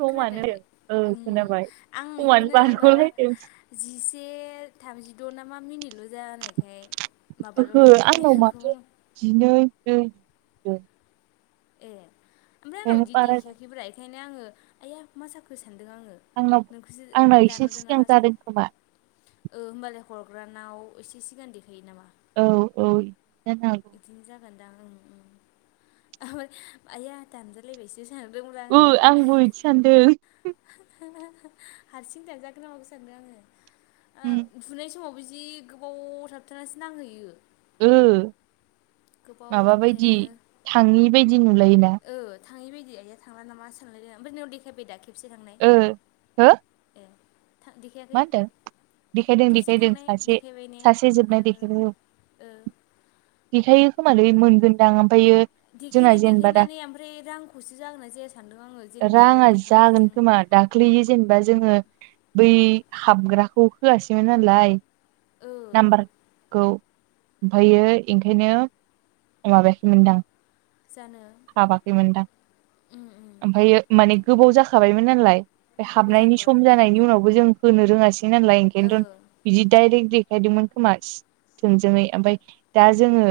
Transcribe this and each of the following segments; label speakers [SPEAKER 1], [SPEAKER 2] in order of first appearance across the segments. [SPEAKER 1] समानो
[SPEAKER 2] खोनादोखै
[SPEAKER 1] ओ
[SPEAKER 2] अम
[SPEAKER 1] खोनाबाय
[SPEAKER 2] आं
[SPEAKER 1] समानो
[SPEAKER 2] बेखौनो माबा
[SPEAKER 1] बारग'लायदों
[SPEAKER 2] जिसे थामजिद' माबाल'
[SPEAKER 1] ओहो
[SPEAKER 2] जानाय गाय
[SPEAKER 1] आंनाव माथो
[SPEAKER 2] नोंखौबो
[SPEAKER 1] जिनै ब्रै
[SPEAKER 2] ए ओमफ्राय आंनाव
[SPEAKER 1] ओंखायनो
[SPEAKER 2] बिदि
[SPEAKER 1] बारा जादों
[SPEAKER 2] देखायाखैब्रा बेखायनो आङो आइ आफ मा साखो सानदों आङो
[SPEAKER 1] आंनाव
[SPEAKER 2] नोंखौसो
[SPEAKER 1] आंनाव एसे
[SPEAKER 2] दानरदो
[SPEAKER 1] सिगां
[SPEAKER 2] नामा
[SPEAKER 1] जादों
[SPEAKER 2] सानो
[SPEAKER 1] खोमा
[SPEAKER 2] ओ होमबालाय हरग्रानाव एसे सिगां देखायो नामा
[SPEAKER 1] औ औ बिदि जानो हागौ
[SPEAKER 2] बिदिनो जागोनदां उम उम ओमफ्राय आइया दानजालायबायसो सानदोंमोन
[SPEAKER 1] ओ
[SPEAKER 2] आङो
[SPEAKER 1] आंबो बिदि सानदों
[SPEAKER 2] हारसिं दाजागोन माबो सानदों आङो
[SPEAKER 1] उम
[SPEAKER 2] थुनाय समावबो जि गोबाव थाबथानानैसो नांहैयो
[SPEAKER 1] ओ
[SPEAKER 2] गोबाव
[SPEAKER 1] माबा
[SPEAKER 2] थाबाय
[SPEAKER 1] बायदि
[SPEAKER 2] थायो।
[SPEAKER 1] थाङि बायदि नुलायोना
[SPEAKER 2] थाङै बायदि आइया थांला नामा सानलाय ओमफ्राय ननाव देखायबाय दा खेबसे थांनाय
[SPEAKER 1] ओ हो
[SPEAKER 2] ए
[SPEAKER 1] मा
[SPEAKER 2] देखायाखै
[SPEAKER 1] होनदों देखायदों
[SPEAKER 2] खेबसे
[SPEAKER 1] देखायदों
[SPEAKER 2] थांनाय
[SPEAKER 1] सासे
[SPEAKER 2] देखायबाय ने
[SPEAKER 1] सासे जोबनाय देखायदों देखायो खोमालै मोनगोनदां ओमफ्रायो जोंना
[SPEAKER 2] देखायनाय
[SPEAKER 1] जेनेबा दा
[SPEAKER 2] देखायनानै ओमफ्राय रांखौसो जागोनना जाया सानदों आङो जेनेबा रायज्लायखांनायजों
[SPEAKER 1] दाख्लै जेनेबा जोङो बै
[SPEAKER 2] ओ
[SPEAKER 1] हाबग्राखौ होआसैमोन नालाय
[SPEAKER 2] ओ
[SPEAKER 1] नाम्बारखौमफायो ओंखायनो माबायाखैमोनदां
[SPEAKER 2] जानो
[SPEAKER 1] हाबाखैमोनदां
[SPEAKER 2] उम उम
[SPEAKER 1] ओमफ्राय माने गोबाव जाखाबायमोन नालाय
[SPEAKER 2] गोबाव
[SPEAKER 1] हाबनायनि सम
[SPEAKER 2] जाखाबायमोनथ' आरो
[SPEAKER 1] जानायनि उनावबो जों होनो रोङासै नलाय
[SPEAKER 2] ओ
[SPEAKER 1] ओंखायनोथ' बिदि दडाइरेक्ट देखायदोंमोन खोमा थोंजोङै ओमफफ्राय दा जोङो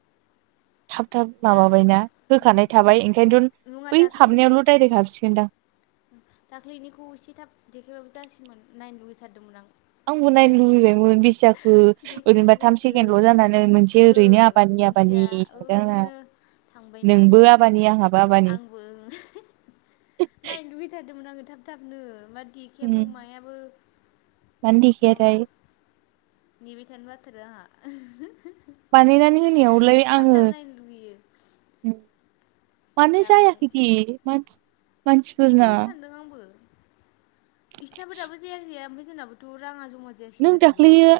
[SPEAKER 2] [inaudible]
[SPEAKER 1] थाब थाब
[SPEAKER 2] दा
[SPEAKER 1] माबाबायना
[SPEAKER 2] उम
[SPEAKER 1] होखानाय थाबाय ओंखायनोथ'
[SPEAKER 2] नङा
[SPEAKER 1] बै हाबनायावल' डाइरेक्ट हाबसिगोनदां
[SPEAKER 2] दाख्लै एनिखौ एसे थाब देखायबाबो जासैमोन नायनो लुगैथारदोंमोन आं
[SPEAKER 1] आंबोनाय लुबैबाय बेसेजाखो
[SPEAKER 2] बेसेसो
[SPEAKER 1] ओरैनोबा थाम
[SPEAKER 2] जाखो
[SPEAKER 1] सेकेणडल' जानानै मोनसे
[SPEAKER 2] ओ
[SPEAKER 1] ओरैनो आबानि आबानि थांदों आंना
[SPEAKER 2] थांबाय
[SPEAKER 1] नोंबो आबानि आं
[SPEAKER 2] आंबो नायनो लुबैथारदोंमोन आङो थाब थाबनो मादि
[SPEAKER 1] उम
[SPEAKER 2] आखियाबो मायाबो
[SPEAKER 1] मानो
[SPEAKER 2] माबा
[SPEAKER 1] देखायाथाय
[SPEAKER 2] नैबिथायानो बाथारो आंहा
[SPEAKER 1] बानायनानै होनायावलाय
[SPEAKER 2] थाब
[SPEAKER 1] आङो
[SPEAKER 2] थाब नायनो लुगैयो
[SPEAKER 1] मानो जायाखैदि मानसि मानसिफोरना
[SPEAKER 2] बेखौनोथ सानदों आंबो बिसोरनाब दाबो जायाानो जाया ओमफ्राय जोंनाबोथ' राङा जमा जायो
[SPEAKER 1] नों दाख्लैयो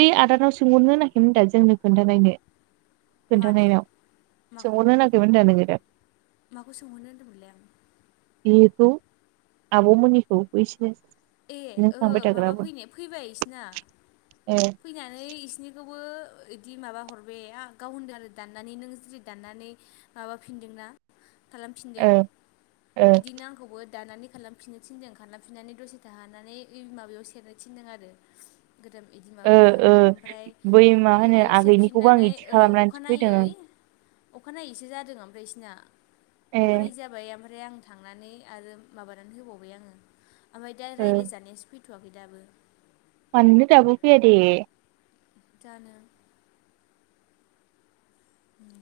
[SPEAKER 1] ओइ आदानाव सोंहरनो नाखैमोनदा जोंनो खोन्थानायनो
[SPEAKER 2] मानिखौ
[SPEAKER 1] खोन्थानायनाव
[SPEAKER 2] माखौ
[SPEAKER 1] सोंहरनो नागिरमोन दा नोङो दा
[SPEAKER 2] माखौ सोंहरनो होनदोंमोनलै आं
[SPEAKER 1] बेखौ आब'मोननिखौ बैसो
[SPEAKER 2] ए ओ माबा फैनाया फैबाय बिसिना
[SPEAKER 1] ए
[SPEAKER 2] फैनानै एसिनिखौबो एदि माबा हरबाय गाव होनदों आरो दाननानै नों जुदि दाननानै माबाफिनदोंना खालामफिनदों
[SPEAKER 1] ओ ओ
[SPEAKER 2] एदिनो आंखौबो दानानै खालामफिननो थिनदों खालामफिननानै दसे थाहाबनानै ओइ माबायाव सेरनो थिनदों आरो गोदान एदि
[SPEAKER 1] ओ
[SPEAKER 2] माबाफोराव
[SPEAKER 1] ओ
[SPEAKER 2] ओमफ्राय
[SPEAKER 1] बै मा होनो
[SPEAKER 2] इयाव
[SPEAKER 1] आगैनिखौबो आं
[SPEAKER 2] सेरफिननानै
[SPEAKER 1] इदि खालामनानैसो फैदों आं
[SPEAKER 2] अखानायै अखानायैसो जादों ओमफ्राय एसिना
[SPEAKER 1] ए
[SPEAKER 2] अखानायै जाबाय ओमफ्राय ओमफ्राय आं थांनानै आरो माबानानै होबावबाय आङो ओमफ्राय दा
[SPEAKER 1] ओ
[SPEAKER 2] रायलाय जानायासो फैदों होथ'वाखै दाबो
[SPEAKER 1] मानो दाबो फैया दे
[SPEAKER 2] जानो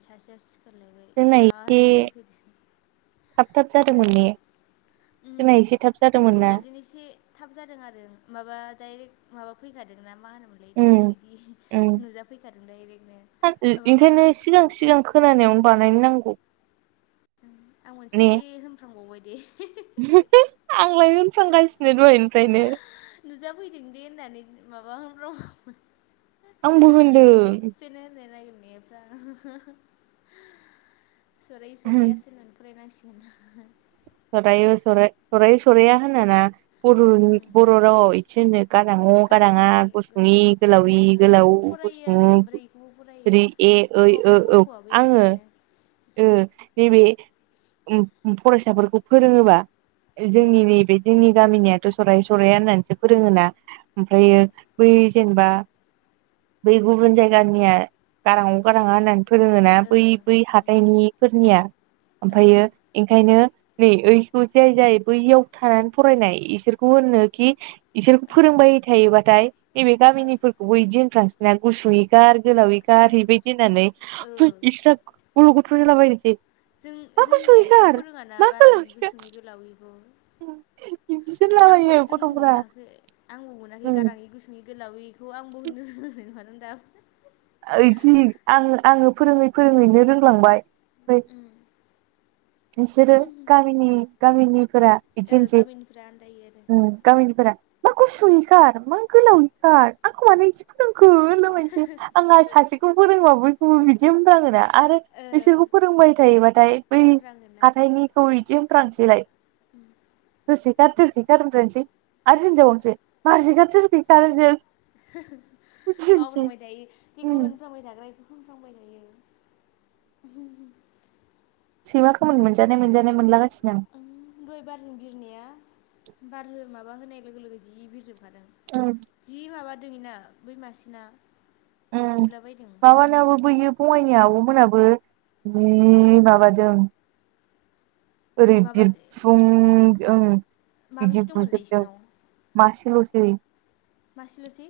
[SPEAKER 2] सासेया सिखारलायबाय
[SPEAKER 1] जोंना
[SPEAKER 2] दा
[SPEAKER 1] एसे
[SPEAKER 2] रायलाय फैफिन
[SPEAKER 1] थाब थाब
[SPEAKER 2] हो
[SPEAKER 1] जादोंमोन ने जोंना
[SPEAKER 2] उम
[SPEAKER 1] एसे थाब जादों
[SPEAKER 2] जोंना दिन एसे थाब जादों आरो माबा डाइरेक्ट माबा फैखादों ना मा होनोमोन एदिखौ
[SPEAKER 1] उम
[SPEAKER 2] एदि
[SPEAKER 1] उम
[SPEAKER 2] नुजाफैखादों दायरेकनो ओ माबा
[SPEAKER 1] सिगांखौ खोनानायावनो बानायनो नांगौ
[SPEAKER 2] आं
[SPEAKER 1] ने
[SPEAKER 2] मोनसे होनफ्रांबावबायदे
[SPEAKER 1] [unintelligible] आंलाय होनफ्लांगासिनो दहायनिफ्रायनो
[SPEAKER 2] नुजाफैदों दे होननानै माबा [unintelligible]
[SPEAKER 1] आंबो
[SPEAKER 2] [unintelligible]
[SPEAKER 1] होनदों
[SPEAKER 2] खेबसेनो होनलायलायगोन बे दा सरायो सरायासो होननानै फरायनांसिगोन [unintelligible]
[SPEAKER 1] सरायो सराय सरायो सराया होनाना बर'नि
[SPEAKER 2] ओं
[SPEAKER 1] बर' रावाव इदसो होनो गारांअ गाराआ
[SPEAKER 2] गाराङि
[SPEAKER 1] गुसुंइ
[SPEAKER 2] गोलोम
[SPEAKER 1] गोलावइ
[SPEAKER 2] इदिबो
[SPEAKER 1] गोलावबो
[SPEAKER 2] फरायो आरो
[SPEAKER 1] गुसुङो
[SPEAKER 2] ओमफ्राय इखौबो फरायो
[SPEAKER 1] ऋ ए
[SPEAKER 2] ख
[SPEAKER 1] ओइ
[SPEAKER 2] ख
[SPEAKER 1] ओ
[SPEAKER 2] ग
[SPEAKER 1] औ
[SPEAKER 2] खआबो
[SPEAKER 1] आङो
[SPEAKER 2] एखेयानो
[SPEAKER 1] ओ नैबे फरायसाफोरखौ फोरोङोबा
[SPEAKER 2] उम
[SPEAKER 1] जोंनि नैबे जोंनि गामिनियाथ' सरायो सराया होननानैसो फोरोङोना
[SPEAKER 2] उम
[SPEAKER 1] ओमफ्रायो बै जेनेबा बै गुबुन जायगानिया गारांअ गाराआ
[SPEAKER 2] गेले
[SPEAKER 1] होननानै फोरोङोना
[SPEAKER 2] ओ
[SPEAKER 1] बै- बै
[SPEAKER 2] ओं
[SPEAKER 1] हाथाइनिफोरनिया
[SPEAKER 2] औ
[SPEAKER 1] ओमफ्रायो एंखायनो नै ओइखौ जाय जाय बैयाव थानानै फरायनाय इसोरखौ होननोखि इसोरखौ फोरोंबाय थायोबाथाय नैबे
[SPEAKER 2] ओ
[SPEAKER 1] गामिनिफोरखौबो एदि होनफ्लांसैना गुसुयै खोर गोलावै
[SPEAKER 2] ओ
[SPEAKER 1] खार खार एबायदि होननानै
[SPEAKER 2] ओ
[SPEAKER 1] इस्रा गल' गथ' जालाबायनोसै मा
[SPEAKER 2] जों-जोंनिया
[SPEAKER 1] गुसुयै
[SPEAKER 2] एखौ
[SPEAKER 1] गार
[SPEAKER 2] फोरोङाना
[SPEAKER 1] मा
[SPEAKER 2] गारां इ
[SPEAKER 1] गोलावै गार
[SPEAKER 2] गुसुं इ गोलाइ
[SPEAKER 1] बिदिसो
[SPEAKER 2] आंबो
[SPEAKER 1] होनलाबायो
[SPEAKER 2] जोंबो
[SPEAKER 1] गथ'फोरा
[SPEAKER 2] मोनाखै आंबो मोनाखै
[SPEAKER 1] उम
[SPEAKER 2] गाराङि गुसुं इ गोलाव आं खौ आंबो होननो रोंनाय नङा दा
[SPEAKER 1] बिदि आं आङो फोरोङै फोरोङैनो रोंलांबाय ओमफ्राय
[SPEAKER 2] उम
[SPEAKER 1] नोंसोरो गामिनि- गामिनिफोरा बिदि
[SPEAKER 2] ओ
[SPEAKER 1] होनोसै
[SPEAKER 2] गामिनिफ्रा आन्दायो आरो
[SPEAKER 1] गामिनिफोरा मा गुसुं इ खारार मा गोलाव आं खार आंखौ मानो इदि फोरोंखो होनला बायसेै आंहा सासे बेखौ फोरोंबा बयखौबो बिदि होनफ्लाङोना आरो
[SPEAKER 2] ओ
[SPEAKER 1] बिसोरखौ फोरोंबाय थायोबाथाय बै
[SPEAKER 2] [unintelligible]
[SPEAKER 1] हाथायनिखौ बिदि होनफ्रांसैलाय
[SPEAKER 2] ओम
[SPEAKER 1] [unintelligible]
[SPEAKER 2] [unintelligible]
[SPEAKER 1] बिदिनोसै
[SPEAKER 2] बावफ्रामाय थायो
[SPEAKER 1] उम
[SPEAKER 2] जेखौ होनफ्रांबाय थाग्रा होनफ्लांबाय थायो [unintelligible]
[SPEAKER 1] सैमा खोमोन मोनजानाय मोनजानाय मोनलागासिनो आं
[SPEAKER 2] दहाय बारजों बिरनाया बार माबा होनाय लोगो लोगो जि बिरजोबो
[SPEAKER 1] आं उम
[SPEAKER 2] जि माबा दं इना बै मासेना
[SPEAKER 1] उम
[SPEAKER 2] बुलाबायदों
[SPEAKER 1] माबानाबो बैयो बङाइनि आब'मोनाबो जि माबादों ओरै
[SPEAKER 2] माबा
[SPEAKER 1] बिरफुं ओं
[SPEAKER 2] माबैसे
[SPEAKER 1] बिदि
[SPEAKER 2] दंमोनलाय
[SPEAKER 1] बुजोबदों
[SPEAKER 2] इसिनाव
[SPEAKER 1] मासेल'सै
[SPEAKER 2] मासेल'सै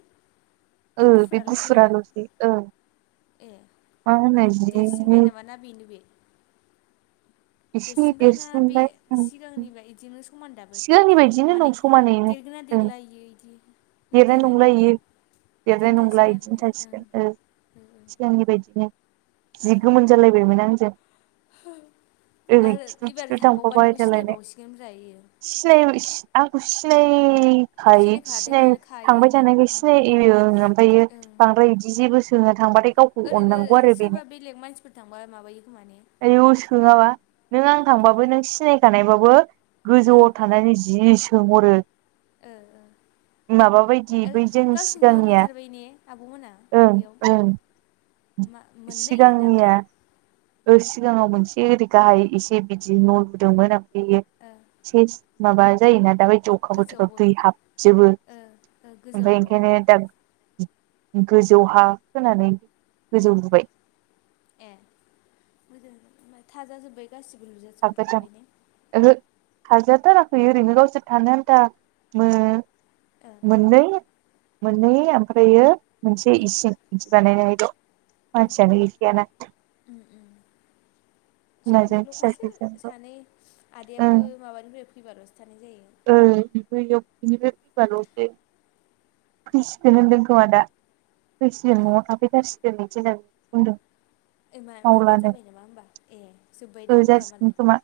[SPEAKER 1] ओ
[SPEAKER 2] ए
[SPEAKER 1] बे
[SPEAKER 2] गुफुराल'सै नामा
[SPEAKER 1] ओं
[SPEAKER 2] ए
[SPEAKER 1] मा होनो जि
[SPEAKER 2] देरसिनबाय नामा ना बेने बे
[SPEAKER 1] एसे
[SPEAKER 2] देरसिन बायना बे
[SPEAKER 1] देरसिनबाय
[SPEAKER 2] सिगांनि बायदि मो समान दाबो
[SPEAKER 1] सिगांनि
[SPEAKER 2] थायो
[SPEAKER 1] बायदिनो
[SPEAKER 2] माने
[SPEAKER 1] दं समानैनो
[SPEAKER 2] देरगोना
[SPEAKER 1] ओं
[SPEAKER 2] देरला इयो इदि
[SPEAKER 1] देरनाय नंला इयो। देरनाय
[SPEAKER 2] इदिनो
[SPEAKER 1] नंला
[SPEAKER 2] थासिगोन आरो
[SPEAKER 1] इदिनो
[SPEAKER 2] ने
[SPEAKER 1] थासिगोन ओ
[SPEAKER 2] ओं
[SPEAKER 1] सिगांनि बायदिनो।
[SPEAKER 2] ओ
[SPEAKER 1] जि गोमोन जालायबायमोन आंजों।
[SPEAKER 2] [unintelligible]
[SPEAKER 1] ओरै
[SPEAKER 2] आरो
[SPEAKER 1] खिथु
[SPEAKER 2] एबार
[SPEAKER 1] खिथु
[SPEAKER 2] थांबावबा नोंखौ सिनायबावसिगोन ब्रा इयो।
[SPEAKER 1] सिनाययोमोन आंखौ सिनायखायो सिनाय
[SPEAKER 2] सिनायखादोंआनो
[SPEAKER 1] थांबाय
[SPEAKER 2] खायोदां
[SPEAKER 1] थानायखाय सिनायो ओमफ्रायो
[SPEAKER 2] ओं
[SPEAKER 1] बांद्राय बिदि जेबो सोङो थांबाथाय गाव
[SPEAKER 2] ओरैनो सोरबा बेलेग मानसिफोर थांबा माबायो खोमाने?
[SPEAKER 1] आयौ सोङाबा नों आं थांबाबो नों सिनायखानायबाबो
[SPEAKER 2] ओ
[SPEAKER 1] गोजौआव थानानै जि सोंहरो
[SPEAKER 2] ओ ओ
[SPEAKER 1] माबा बायदि
[SPEAKER 2] ओ
[SPEAKER 1] बै जोंनि
[SPEAKER 2] गावसिनि न'
[SPEAKER 1] सिगांनिया
[SPEAKER 2] लुथारबाय ने आब'मोना
[SPEAKER 1] ओं
[SPEAKER 2] बेयाव?
[SPEAKER 1] ओं
[SPEAKER 2] मा मोननै नामा?
[SPEAKER 1] ओ सिगाङाव मोनसे ओरै गाहाय एसे बिदि न' लुदोंमोन आमफायो
[SPEAKER 2] ओ
[SPEAKER 1] सेस माबा जायोना दाबायदियाव अखा बोथोराव
[SPEAKER 2] गोजौआवबो
[SPEAKER 1] दै हाबजोबो
[SPEAKER 2] ओ ओ गोजौआव
[SPEAKER 1] ओमफाय
[SPEAKER 2] लुबावबाय
[SPEAKER 1] ओंखायनो दा गोजौ हा खोनानै
[SPEAKER 2] उम
[SPEAKER 1] गोजौ लुबाय
[SPEAKER 2] ए मोजां [unintelligible] थाजाजोब्बाय गासिबो लुजासिबो
[SPEAKER 1] थाखोथाम
[SPEAKER 2] दुखांबायने
[SPEAKER 1] ओहो थाजाथाराखै ओरैनो गावसोर थानो आन्था अम
[SPEAKER 2] ओ
[SPEAKER 1] मोननै मोननै आमफ्रायो मोनसे
[SPEAKER 2] औ
[SPEAKER 1] इसिं बिदि बानाय नायनिल' मानसियानो गैखाया ना।
[SPEAKER 2] अम अम सानै
[SPEAKER 1] बिमाजों
[SPEAKER 2] ल'खासो
[SPEAKER 1] फिसाजोजोंल'
[SPEAKER 2] सानै
[SPEAKER 1] ओं
[SPEAKER 2] आदायाबो माबानिफ्राय फैबाल'सो थानाय जायो।
[SPEAKER 1] ओ बैयाव बिनिफ्राय
[SPEAKER 2] उम
[SPEAKER 1] फैबाल'सो फैसिगोन होनदों खोमा दा। फैसिगोन
[SPEAKER 2] ओ
[SPEAKER 1] न'आव थाफैथारसिगोन इदि होनना बुंदों।
[SPEAKER 2] ओइ मा माबा
[SPEAKER 1] मावलानो
[SPEAKER 2] जाबाय नामा होमबा? ए जोब्बायदां
[SPEAKER 1] ओ
[SPEAKER 2] होमबा
[SPEAKER 1] जासिगोन
[SPEAKER 2] मालाय
[SPEAKER 1] खोमा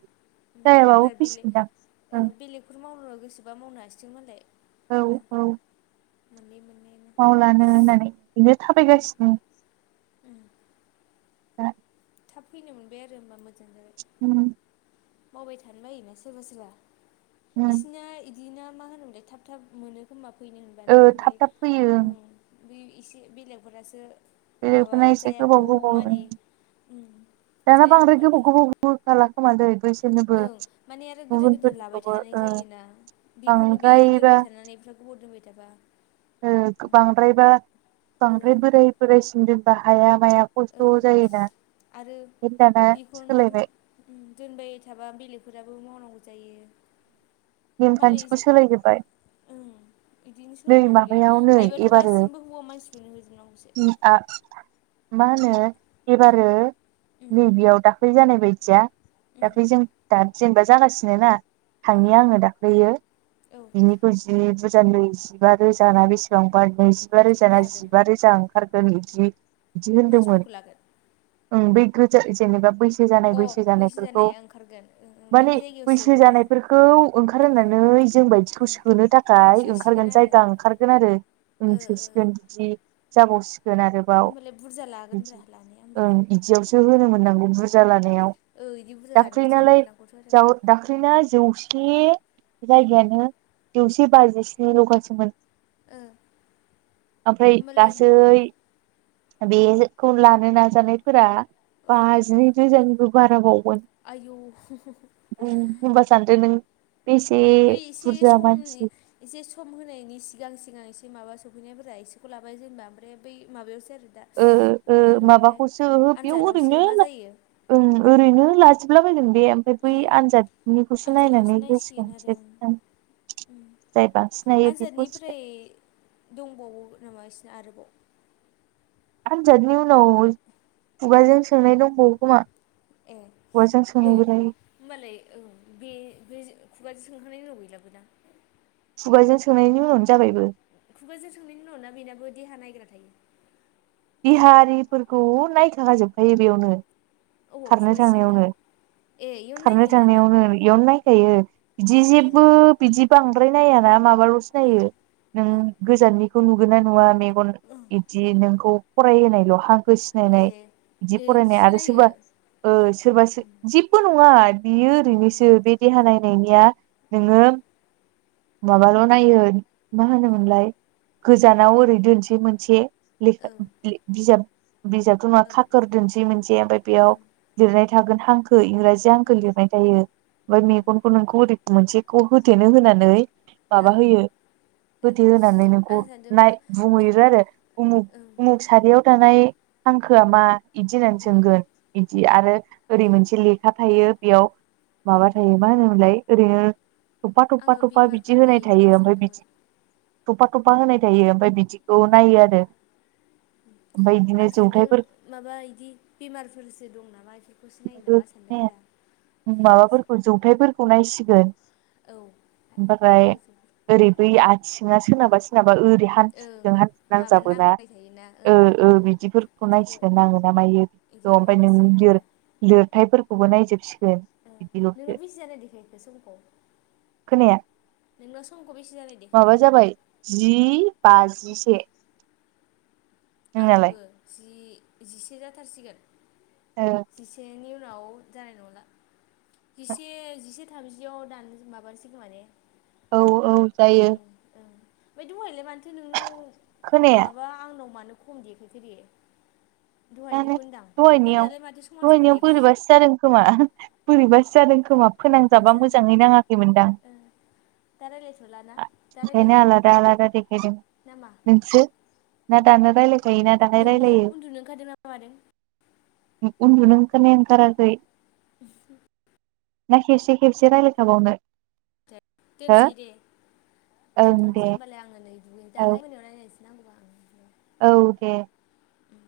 [SPEAKER 2] अम
[SPEAKER 1] जायाबाबो
[SPEAKER 2] एबार बेलेग
[SPEAKER 1] फैसिगोनदां
[SPEAKER 2] ओ
[SPEAKER 1] ओं
[SPEAKER 2] बेलेग फोर मावनो गोसोबा मावनो हसिगोन मालाय
[SPEAKER 1] औ
[SPEAKER 2] एबार मोननै मोननै नो
[SPEAKER 1] आव लानो होननानै बेनो थाबायगासिन।
[SPEAKER 2] उम
[SPEAKER 1] दा
[SPEAKER 2] थाब फैनो मोनबाय आरो होनबा मोजां जाबाय।
[SPEAKER 1] अम
[SPEAKER 2] मावबाय थानो बायोना सोरबा-सोरबा
[SPEAKER 1] उम
[SPEAKER 2] इसिना इद दिना मा होनोमलाय थाब थाब मोनो खोमा फैनो
[SPEAKER 1] ओ
[SPEAKER 2] होनब्लानो
[SPEAKER 1] थाब
[SPEAKER 2] ओमफ्राय
[SPEAKER 1] थाब फैयो
[SPEAKER 2] ओं बि एसे बेलेगफोरनासो माबा
[SPEAKER 1] बेलेगफोरना एसे गोबाव
[SPEAKER 2] जायागौ
[SPEAKER 1] गोबाव
[SPEAKER 2] मानि उम
[SPEAKER 1] दाना
[SPEAKER 2] जायागौ
[SPEAKER 1] बांद्राय
[SPEAKER 2] मानि
[SPEAKER 1] गोबाव-गोबाव होखाला खोमा दै बैस
[SPEAKER 2] ओं माने आरो गोदान-गोदान लाबाय थानाय
[SPEAKER 1] ओ
[SPEAKER 2] जायोना बिखौनो बि
[SPEAKER 1] बांद्रायबा
[SPEAKER 2] दोनबाय थानानै बिराद गोबाव दोनबाय थाबा
[SPEAKER 1] ओ बांद्रायबा
[SPEAKER 2] ओ
[SPEAKER 1] बांद्राय बोराय बोरायसिम दोनबा हाया माया
[SPEAKER 2] ओ
[SPEAKER 1] खस्थ' जायोना [unintelligible] दाना सोलायबाय।
[SPEAKER 2] अम दोनबाय थाबा बेलेगफोराबो मावनांगौ जायो
[SPEAKER 1] नेमखान्थिखौ सोलायजोबबाय।
[SPEAKER 2] अम इदिनो
[SPEAKER 1] नै
[SPEAKER 2] सोलायनांगौलै
[SPEAKER 1] माबायाव नै
[SPEAKER 2] हायोबाथ'
[SPEAKER 1] एबारो
[SPEAKER 2] गासिनबो हौवा मानसिखौनो होजोबनांगौसो।
[SPEAKER 1] उम आ मा होनो
[SPEAKER 2] मारै
[SPEAKER 1] एबारो
[SPEAKER 2] उम
[SPEAKER 1] नैबेयाव दा ख्लै जानाय बायदिया
[SPEAKER 2] उम
[SPEAKER 1] दाख्लै जों दाद जेनेबा जागासिनो ना
[SPEAKER 2] उम
[SPEAKER 1] थांनि आङो दाख्लैयो
[SPEAKER 2] औ
[SPEAKER 1] बिनिखौ जि बुजा नु जिबा रोजाना बेसेबांबा नैजिबा रोजाना
[SPEAKER 2] लादों
[SPEAKER 1] जिबा रोजा ओंखारगोन इदि
[SPEAKER 2] मानसिफोरखौ लादो
[SPEAKER 1] उम बै गोजा जेनेबा बैसो जानाय
[SPEAKER 2] अ
[SPEAKER 1] बैसो जानायफोरखौ
[SPEAKER 2] जानाया ओंखारगोन
[SPEAKER 1] माने
[SPEAKER 2] बिनि जायगायाव
[SPEAKER 1] बैसो
[SPEAKER 2] सोगोन ना
[SPEAKER 1] जानायफोर खौ ओंखारहोनानै जों बायदिखौ
[SPEAKER 2] उम
[SPEAKER 1] सोनो थाखाय
[SPEAKER 2] सोसिगोन
[SPEAKER 1] ओंखारगोन
[SPEAKER 2] आरो
[SPEAKER 1] जायगा ओंखारगोन आरो ओं
[SPEAKER 2] ओ ओ
[SPEAKER 1] सोसिगोन बिदि जाबावसिगोन आरो बाव
[SPEAKER 2] होमबालाय बुरजा
[SPEAKER 1] बिदि
[SPEAKER 2] लागोनब्रा लानाया होमबालाय
[SPEAKER 1] ओं बिदियावसो होनो मोननांगौ बुरजा लानायाव।
[SPEAKER 2] ओ इदि बुरजा लानायावसो होनो मोननांगौथ' आरो।
[SPEAKER 1] दाख्ललिना जौसे
[SPEAKER 2] ओ
[SPEAKER 1] जायगायानो जौसे बाजिस्निल'खासोमोन।
[SPEAKER 2] ओ।
[SPEAKER 1] आमफ्राय
[SPEAKER 2] होमबालाय
[SPEAKER 1] गासै बेजो खौ लानो नाजानायफोरा
[SPEAKER 2] औ
[SPEAKER 1] बाजिनै जि रोजानिबो बारा बावमोन।
[SPEAKER 2] आयौ हु हु
[SPEAKER 1] हुम होनबा सानदो नों बेसे
[SPEAKER 2] बै एसे
[SPEAKER 1] बुरजा
[SPEAKER 2] समनि
[SPEAKER 1] मानसि।
[SPEAKER 2] एसे सम होनायनि सिगां सिगां एसे माबा सफैनायफोरा एसेखौ लाबाय जेनबा ओमफ्राय बै माबायासै आरो दा।
[SPEAKER 1] ओ ओ
[SPEAKER 2] मा होनोमोनलाय
[SPEAKER 1] माबाखौसो ओहो बेयाव
[SPEAKER 2] आनजादावसो
[SPEAKER 1] ओरैनो
[SPEAKER 2] मा जायो।
[SPEAKER 1] ओं ओरैनो लाजोबलाबायगोन बे। ओमफाय बै
[SPEAKER 2] उम
[SPEAKER 1] आनजादनिखौसो
[SPEAKER 2] आनजादावसो
[SPEAKER 1] नायनानै
[SPEAKER 2] नायसिगोन आरो
[SPEAKER 1] होसगोन।
[SPEAKER 2] आं
[SPEAKER 1] [unintelligible]
[SPEAKER 2] उम
[SPEAKER 1] जाय बांसिन हायो बेखौ
[SPEAKER 2] आनजादनिफ्राय
[SPEAKER 1] होसिगोन।
[SPEAKER 2] दंबावो नामा इसोना आरोबाव।
[SPEAKER 1] आनजादनि उनाव खुगाजों सोंनाय दंबावो खोमा।
[SPEAKER 2] ए
[SPEAKER 1] खुगाजों
[SPEAKER 2] ए।
[SPEAKER 1] सोंनायबोलाय
[SPEAKER 2] होमबालाय औ बे बे खुगाजों सोंखांनायनि उनाव गैलाबोना।
[SPEAKER 1] खुगाजों सोंनायनि उनावनो जाबायबो।
[SPEAKER 2] खुगाजों सोंनायनि उनाव ना बेनाबो देहा नायग्रा थायो।
[SPEAKER 1] देहा आरिफोरखौ नायखालाजोबखायो बेयावनो।
[SPEAKER 2] अबाव
[SPEAKER 1] खारनो
[SPEAKER 2] खुगाजों सोंनायाव
[SPEAKER 1] थांनायावनो
[SPEAKER 2] ए इयावनो
[SPEAKER 1] खारनो
[SPEAKER 2] नायखायो दाना
[SPEAKER 1] थांनायावनो इयावनो नायखायो। बिदि
[SPEAKER 2] ए
[SPEAKER 1] जेबो बिदि बांद्राय नाया ना माबाल'सो
[SPEAKER 2] ओ
[SPEAKER 1] नायो नों ओम
[SPEAKER 2] ओ
[SPEAKER 1] गोजाननि। बेखौ नुगोन ना नुवा मेगन
[SPEAKER 2] ओ
[SPEAKER 1] इदि नोंखौ फरायहोनायल' हांखोसि
[SPEAKER 2] ए
[SPEAKER 1] सिनायनाय बिदि
[SPEAKER 2] ए
[SPEAKER 1] फरायनाय
[SPEAKER 2] इदिसो
[SPEAKER 1] आरो सोरबा
[SPEAKER 2] नायो
[SPEAKER 1] ओ सोरबा सो
[SPEAKER 2] उम
[SPEAKER 1] जेबबो नङा बियो
[SPEAKER 2] उम उम
[SPEAKER 1] ओरैनोसो बे देहा नायनायनिया
[SPEAKER 2] उम
[SPEAKER 1] नोङो माबाल' नायो मा होनोमोनलाय
[SPEAKER 2] मा
[SPEAKER 1] गोजानाव ओरै दोनसै मोनसे लेखा
[SPEAKER 2] ओं
[SPEAKER 1] बिजाब बिजाबथ' नङा
[SPEAKER 2] ओं
[SPEAKER 1] खाखोर दोनसै मोनसे ओमफ्राय
[SPEAKER 2] ओं
[SPEAKER 1] बेयाव लिरनाय थागोन हांखो इंराजि हांखो
[SPEAKER 2] उम
[SPEAKER 1] लिरनाय थायो। ओमफाय
[SPEAKER 2] उम
[SPEAKER 1] मेगनखौ नोंखौ ओरै मोनसेखौ होथेनो होनानै
[SPEAKER 2] औ
[SPEAKER 1] माबा होयो।
[SPEAKER 2] ए
[SPEAKER 1] होथे होनानै नोंखौ
[SPEAKER 2] आं सानदों मा
[SPEAKER 1] नाय
[SPEAKER 2] मे
[SPEAKER 1] बुंहैयो आरो उमुख
[SPEAKER 2] ओं
[SPEAKER 1] उमुख सारियाव थानाय हांखोआ मा इदि होननानै
[SPEAKER 2] उम
[SPEAKER 1] सोंगोन। इदि आरो ओरै मोनसे लेखा थायो बेयाव। माबा
[SPEAKER 2] ओं
[SPEAKER 1] थायो मा होनोमोनलाय ओरैनो थफ्फा थफ्फा
[SPEAKER 2] आङो
[SPEAKER 1] थबफ्फा बिदि
[SPEAKER 2] बेमारफोर
[SPEAKER 1] होनाय
[SPEAKER 2] नायो नामा
[SPEAKER 1] थायो ओमफाय
[SPEAKER 2] सानदोंमोन
[SPEAKER 1] बिदि थफ्फा थफ्फा होनाय थायो ओमफाय
[SPEAKER 2] औ
[SPEAKER 1] बिदिखौ नायो आरो। ओमफ्राय बिदिनो
[SPEAKER 2] आं सान्दों
[SPEAKER 1] जौथाइफोरखौ
[SPEAKER 2] माबा इदि बेमारफोरसो दं नामा इफोर खौसोनायो नामा सान्दोंमोन आं।
[SPEAKER 1] जौथायफोरखौ नायसिगोन
[SPEAKER 2] औ
[SPEAKER 1] ओमफाराय
[SPEAKER 2] गोजोन
[SPEAKER 1] ओरै बै आथिङा सोरनाबा सोरनाबा ओरै हाब
[SPEAKER 2] ओं
[SPEAKER 1] हान्थुजों हान्थु
[SPEAKER 2] माबा
[SPEAKER 1] नांजाबोना
[SPEAKER 2] नांबाय थायोना
[SPEAKER 1] ओ
[SPEAKER 2] ओं
[SPEAKER 1] ओ बिदिफोरखौ
[SPEAKER 2] इदिखौ
[SPEAKER 1] नायसिगोन नाङो ना मायो। अ
[SPEAKER 2] इदिखौ
[SPEAKER 1] ओमफाय नों
[SPEAKER 2] माबासिगोन आरो
[SPEAKER 1] लिर-लिरथायफोरखौबो नायजोबसिगोन।
[SPEAKER 2] ओ
[SPEAKER 1] बिदिल'सो
[SPEAKER 2] नोंनाव बेसि जानाय देखायखो समखौ?
[SPEAKER 1] खोनाया
[SPEAKER 2] नोंनाव समखौ बेसे जानाय
[SPEAKER 1] माबा
[SPEAKER 2] देखायखो?
[SPEAKER 1] जाबाय जि बाजिसे। नोंनालाय
[SPEAKER 2] आंनावबो जि जिसे जाथारसिगोन। जिसेनि उनाव जानाय नंला। जिसे जिसे थामजिआव दान-माबानोसै खोमा ने?
[SPEAKER 1] औ औ जायो।
[SPEAKER 2] ओमफाय दहायलाय माथो नोंनाव
[SPEAKER 1] खोनाया
[SPEAKER 2] माबा आंनाव मानो खम देखायखो दे?
[SPEAKER 1] जानो
[SPEAKER 2] दहायनिखौ होनदां ओमफ्राय
[SPEAKER 1] दहायनियाव
[SPEAKER 2] दालाय माथो समान समान
[SPEAKER 1] दहायनियाव
[SPEAKER 2] देखायख
[SPEAKER 1] बोरैबासो जादों खोमा बोरैबासो जादों खोमा फोनांजाबा
[SPEAKER 2] जानो
[SPEAKER 1] मोजाङै नाङाखैमोनदां।
[SPEAKER 2] ओ दा रायज्लायथ'ला ना दा
[SPEAKER 1] ओंखायनो
[SPEAKER 2] रायज्लायनोसै
[SPEAKER 1] आलादा आलादा देखायदों
[SPEAKER 2] ना मा
[SPEAKER 1] नोंसो ना दानो रायलायगोन?
[SPEAKER 2] नोङो उन्दुनो ओंखारदों ना मादों?
[SPEAKER 1] उन्दुनो ओंखारनाया ओंखाराखै।
[SPEAKER 2] [unintelligible]
[SPEAKER 1] ना खेबसे खेबसे रायलायखाबावनो? हो
[SPEAKER 2] दोनसै दे
[SPEAKER 1] ओं
[SPEAKER 2] दोनथ'नोसै
[SPEAKER 1] दे
[SPEAKER 2] होनोमबालाय आङो नै दुगैनि
[SPEAKER 1] औ
[SPEAKER 2] दाहा मोनायाव रायलायनोसै नांगौबा।
[SPEAKER 1] औ दे।
[SPEAKER 2] उम।